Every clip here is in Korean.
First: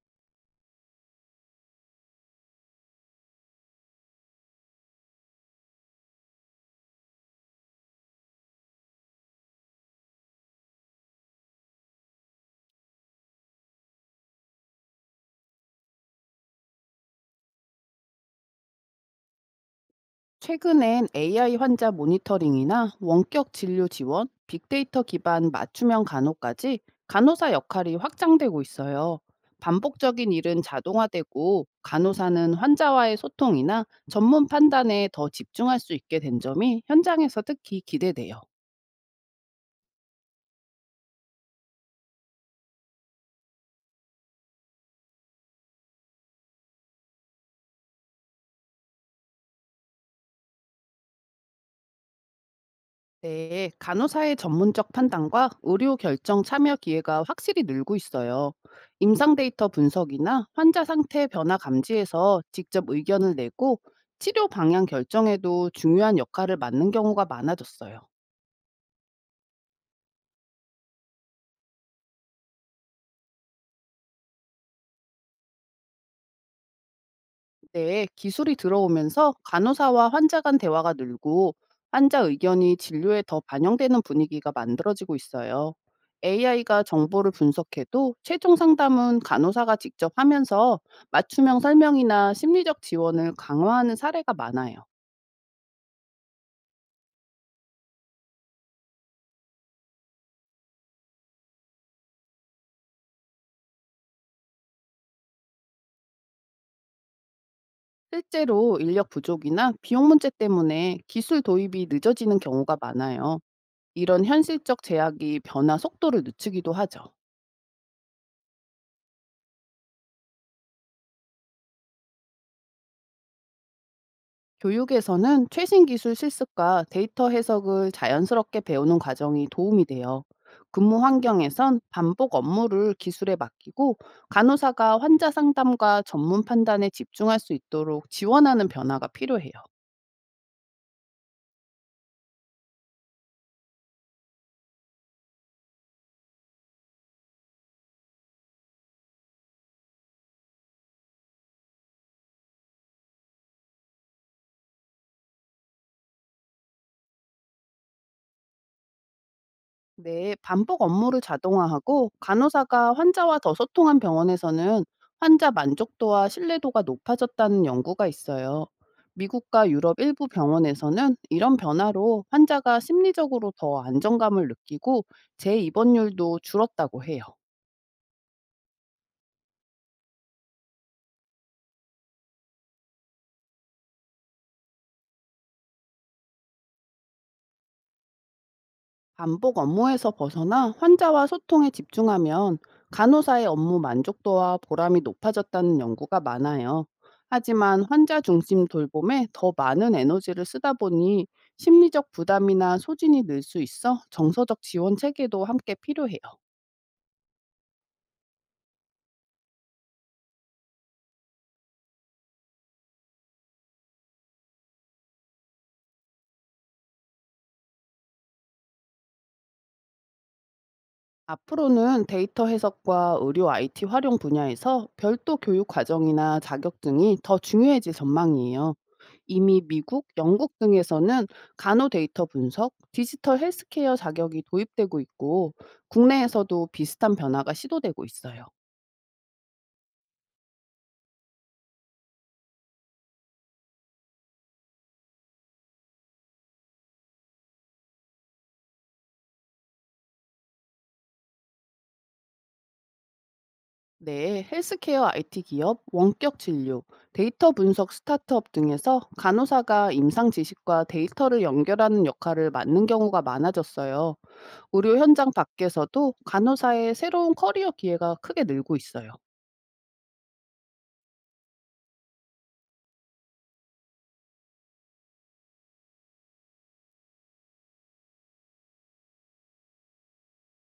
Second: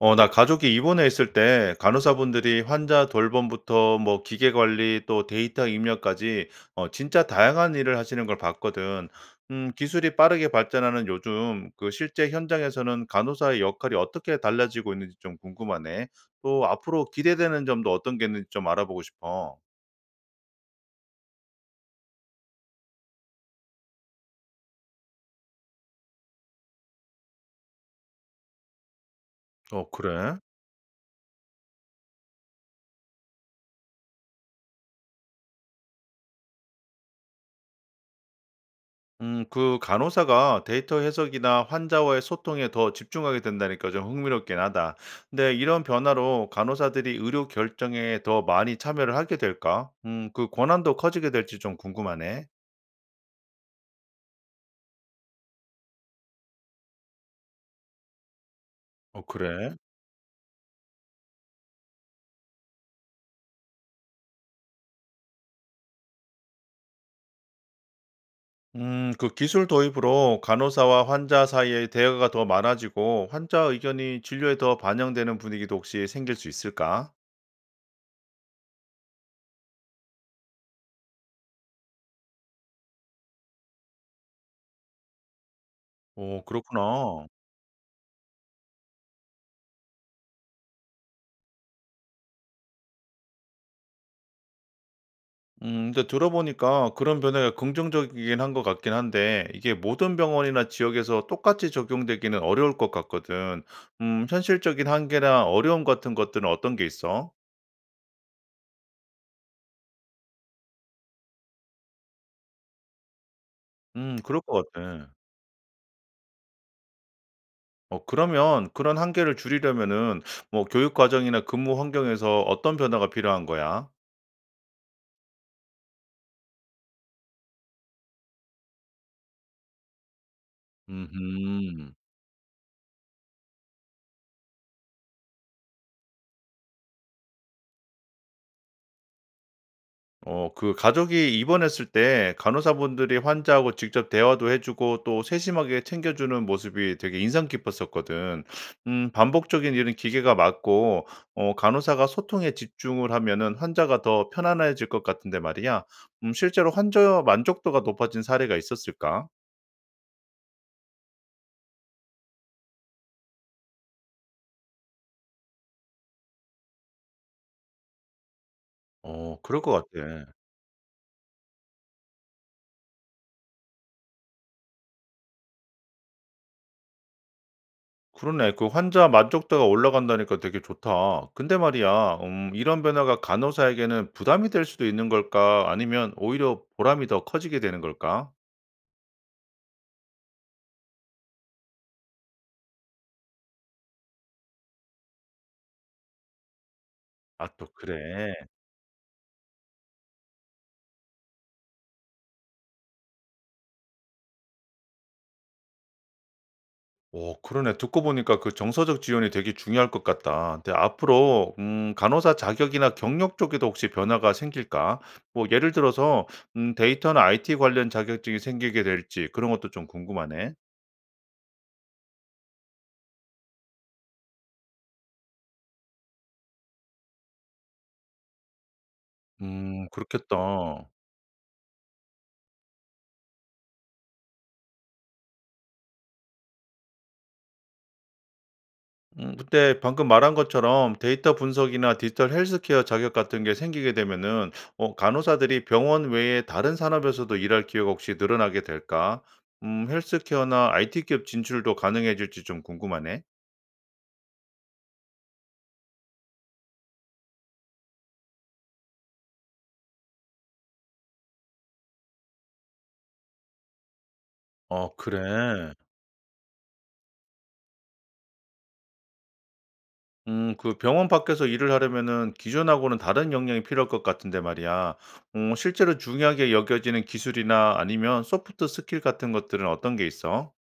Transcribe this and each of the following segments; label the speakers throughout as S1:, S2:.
S1: 나 가족이 입원해 있을 때 간호사분들이 환자 돌봄부터 뭐 기계 관리 또 데이터 입력까지 진짜 다양한 일을 하시는 걸 봤거든. 기술이 빠르게 발전하는 요즘 그 실제 현장에서는 간호사의 역할이 어떻게 달라지고 있는지 좀 궁금하네. 또 앞으로 기대되는 점도 어떤 게 있는지 좀 알아보고 싶어.
S2: 최근엔 AI 환자 모니터링이나 원격 진료 지원, 빅데이터 기반 맞춤형 간호까지 간호사 역할이 확장되고 있어요.
S1: 어,
S2: 반복적인
S1: 그래?
S2: 일은 자동화되고 간호사는 환자와의 소통이나 전문 판단에 더 집중할 수 있게 된 점이 현장에서 특히 기대돼요.
S1: 그 간호사가 데이터 해석이나 환자와의 소통에 더 집중하게 된다니까 좀 흥미롭긴 하다. 근데 이런 변화로 간호사들이 의료 결정에 더 많이 참여를 하게 될까? 그 권한도 커지게 될지 좀 궁금하네.
S2: 네, 간호사의 전문적 판단과 의료 결정 참여 기회가 확실히 늘고 있어요.
S1: 어,
S2: 임상 데이터
S1: 그래?
S2: 분석이나 환자 상태 변화 감지에서 직접 의견을 내고 치료 방향 결정에도 중요한 역할을 맡는 경우가 많아졌어요.
S1: 그 기술 도입으로 간호사와 환자 사이의 대화가 더 많아지고 환자 의견이 진료에 더 반영되는 분위기도 혹시 생길 수 있을까?
S2: 네, 기술이 들어오면서 간호사와 환자 간 대화가 늘고 환자 의견이 진료에 더 반영되는 분위기가 만들어지고 있어요.
S1: 오,
S2: AI가
S1: 그렇구나.
S2: 정보를 분석해도 최종 상담은 간호사가 직접 하면서 맞춤형 설명이나 심리적 지원을 강화하는 사례가 많아요.
S1: 근데 들어보니까 그런 변화가 긍정적이긴 한 것 같긴 한데 이게 모든 병원이나 지역에서 똑같이 적용되기는 어려울 것 같거든. 현실적인 한계나 어려움 같은 것들은 어떤 게 있어?
S2: 실제로 인력 부족이나 비용 문제 때문에 기술 도입이 늦어지는 경우가 많아요. 이런
S1: 그럴 것
S2: 현실적
S1: 같아.
S2: 제약이 변화 속도를 늦추기도 하죠.
S1: 그러면 그런 한계를 줄이려면은 뭐 교육 과정이나 근무 환경에서 어떤 변화가 필요한 거야?
S2: 교육에서는 최신 기술 실습과 데이터 해석을 자연스럽게 배우는 과정이 도움이 돼요. 근무 환경에선
S1: 음.
S2: 반복 업무를 기술에 맡기고 간호사가 환자 상담과 전문 판단에 집중할 수 있도록 지원하는 변화가 필요해요.
S1: 그 가족이 입원했을 때 간호사분들이 환자하고 직접 대화도 해 주고 또 세심하게 챙겨 주는 모습이 되게 인상 깊었었거든. 반복적인 일은 기계가 맡고 간호사가 소통에 집중을 하면은 환자가 더 편안해질 것 같은데 말이야. 실제로 환자 만족도가 높아진 사례가 있었을까?
S2: 네, 반복 업무를 자동화하고 간호사가 환자와 더 소통한 병원에서는 환자 만족도와 신뢰도가 높아졌다는 연구가 있어요.
S1: 그럴
S2: 미국과
S1: 것
S2: 유럽 일부
S1: 같아.
S2: 병원에서는 이런 변화로 환자가 심리적으로 더 안정감을 느끼고 재입원율도 줄었다고 해요.
S1: 그러네. 그 환자 만족도가 올라간다니까 되게 좋다. 근데 말이야, 이런 변화가 간호사에게는 부담이 될 수도 있는 걸까? 아니면 오히려 보람이 더 커지게 되는 걸까?
S2: 반복 업무에서 벗어나 환자와 소통에 집중하면 간호사의 업무 만족도와 보람이 높아졌다는 연구가 많아요.
S1: 아, 또
S2: 하지만 환자
S1: 그래.
S2: 중심 돌봄에 더 많은 에너지를 쓰다 보니 심리적 부담이나 소진이 늘 수 있어 정서적 지원 체계도 함께 필요해요.
S1: 오, 그러네. 듣고 보니까 그 정서적 지원이 되게 중요할 것 같다. 근데 앞으로, 간호사 자격이나 경력 쪽에도 혹시 변화가 생길까? 뭐, 예를 들어서, 데이터나 IT 관련 자격증이 생기게 될지 그런 것도 좀 궁금하네.
S2: 앞으로는 데이터 해석과 의료 IT 활용 분야에서 별도 교육 과정이나 자격증이 더 중요해질 전망이에요. 이미 미국,
S1: 그렇겠다.
S2: 영국 등에서는 간호 데이터 분석, 디지털 헬스케어 자격이 도입되고 있고 국내에서도 비슷한 변화가 시도되고 있어요.
S1: 그때 방금 말한 것처럼 데이터 분석이나 디지털 헬스케어 자격 같은 게 생기게 되면은 간호사들이 병원 외에 다른 산업에서도 일할 기회가 혹시 늘어나게 될까? 헬스케어나 IT 기업 진출도 가능해질지 좀 궁금하네.
S2: 네, 헬스케어 IT 기업, 원격 진료, 데이터 분석 스타트업 등에서 간호사가 임상 지식과 데이터를 연결하는 역할을 맡는 경우가 많아졌어요.
S1: 아,
S2: 의료 현장
S1: 그래.
S2: 밖에서도 간호사의 새로운 커리어 기회가 크게 늘고 있어요.
S1: 그 병원 밖에서 일을 하려면은 기존하고는 다른 역량이 필요할 것 같은데 말이야. 실제로 중요하게 여겨지는 기술이나 아니면 소프트 스킬 같은 것들은 어떤 게 있어?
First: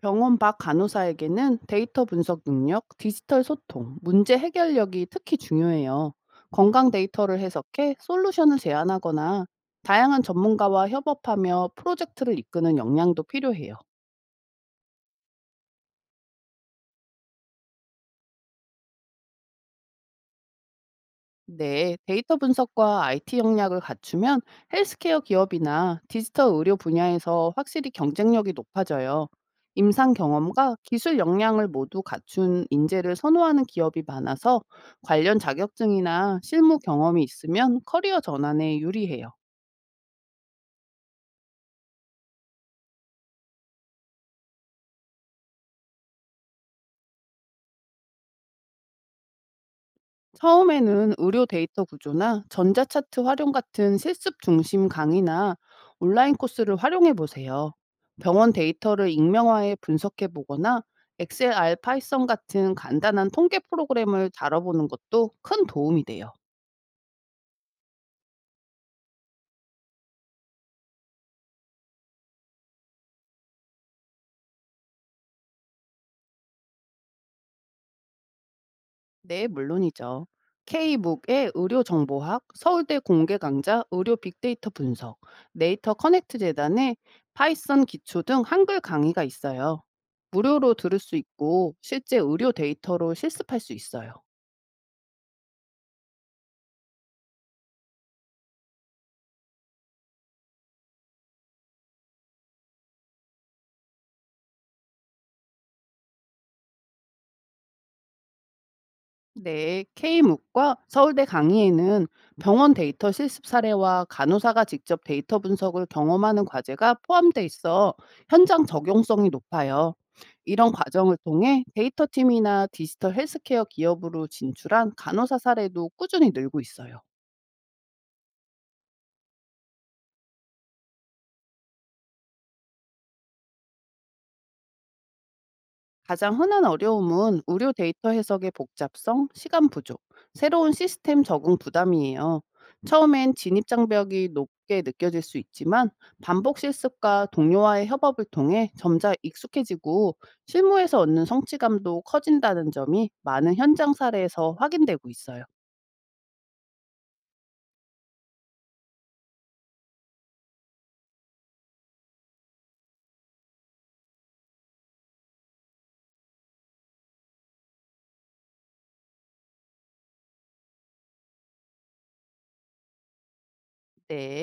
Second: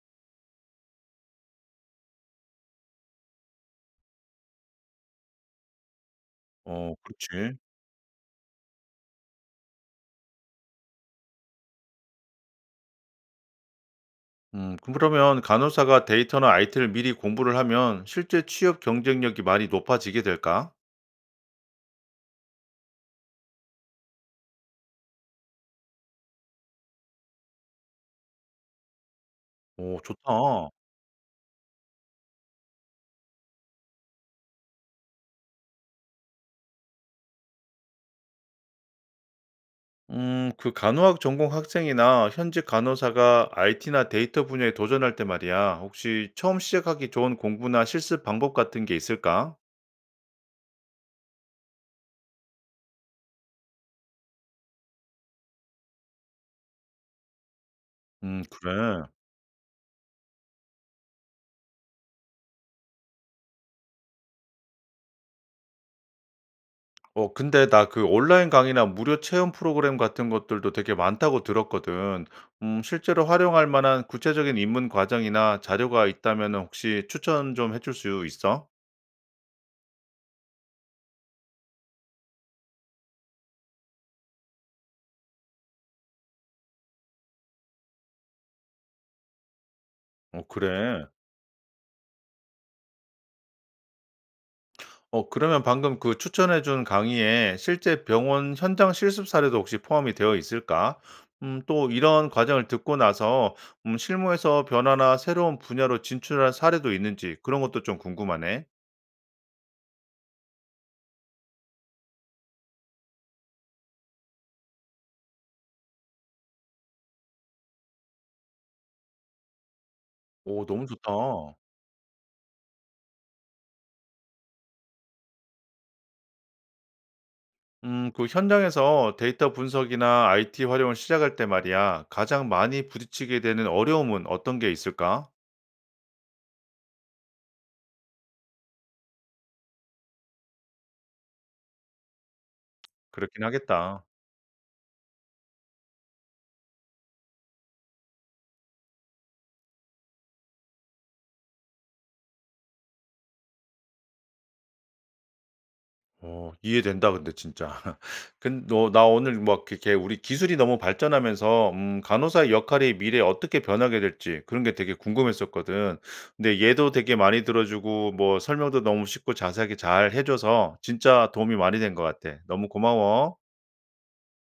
S2: 병원 밖 간호사에게는 데이터 분석 능력, 디지털 소통, 문제 해결력이 특히 중요해요. 건강
S1: 어,
S2: 데이터를
S1: 그렇지.
S2: 해석해 솔루션을 제안하거나 다양한 전문가와 협업하며 프로젝트를 이끄는 역량도 필요해요.
S1: 그러면 간호사가 데이터나 IT를 미리 공부를 하면 실제 취업 경쟁력이 많이 높아지게 될까?
S2: 네, 데이터 분석과 IT 역량을 갖추면 헬스케어 기업이나 디지털 의료 분야에서 확실히 경쟁력이 높아져요.
S1: 오,
S2: 임상
S1: 좋다.
S2: 경험과 기술 역량을 모두 갖춘 인재를 선호하는 기업이 많아서 관련 자격증이나 실무 경험이 있으면 커리어 전환에 유리해요.
S1: 그 간호학 전공 학생이나 현직 간호사가 IT나 데이터 분야에 도전할 때 말이야. 혹시 처음 시작하기 좋은 공부나 실습 방법 같은 게 있을까?
S2: 처음에는 의료 데이터 구조나 전자차트 활용 같은 실습 중심 강의나 온라인 코스를 활용해 보세요. 병원
S1: 그래.
S2: 데이터를 익명화해 분석해 보거나 엑셀, 알, 파이썬 같은 간단한 통계 프로그램을 다뤄보는 것도 큰 도움이 돼요.
S1: 근데 나 그 온라인 강의나 무료 체험 프로그램 같은 것들도 되게 많다고 들었거든. 실제로 활용할 만한 구체적인 입문 과정이나 자료가 있다면은 혹시 추천 좀 해줄 수 있어?
S2: 네, 물론이죠. K묵의 의료정보학, 서울대 공개 강좌 의료 빅데이터 분석, 네이터 커넥트 재단의 파이썬 기초 등 한글 강의가 있어요.
S1: 어
S2: 무료로 들을
S1: 그래.
S2: 수 있고 실제 의료 데이터로 실습할 수 있어요.
S1: 그러면 방금 그 추천해 준 강의에 실제 병원 현장 실습 사례도 혹시 포함이 되어 있을까? 또 이런 과정을 듣고 나서 실무에서 변화나 새로운 분야로 진출한 사례도 있는지 그런 것도 좀 궁금하네.
S2: 네, K묵과 서울대 강의에는 병원 데이터 실습 사례와 간호사가 직접 데이터 분석을 경험하는 과제가 포함돼 있어 현장 적용성이 높아요.
S1: 오
S2: 이런
S1: 너무 좋다.
S2: 과정을 통해 데이터 팀이나 디지털 헬스케어 기업으로 진출한 간호사 사례도 꾸준히 늘고 있어요.
S1: 그 현장에서 데이터 분석이나 IT 활용을 시작할 때 말이야, 가장 많이 부딪히게 되는 어려움은 어떤 게 있을까?
S2: 가장 흔한 어려움은 의료 데이터 해석의 복잡성, 시간 부족, 새로운 시스템 적응 부담이에요. 처음엔
S1: 그렇긴
S2: 진입
S1: 하겠다.
S2: 장벽이 높게 느껴질 수 있지만 반복 실습과 동료와의 협업을 통해 점차 익숙해지고 실무에서 얻는 성취감도 커진다는 점이 많은 현장 사례에서 확인되고 있어요.
S1: 어, 이해된다, 근데 진짜. 나 오늘 막 이렇게 우리 기술이 너무 발전하면서, 간호사의 역할이 미래에 어떻게 변하게 될지 그런 게 되게 궁금했었거든. 근데 얘도 되게 많이 들어주고, 뭐 설명도 너무 쉽고 자세하게 잘 해줘서 진짜 도움이 많이 된 것 같아. 너무 고마워.
S2: 네.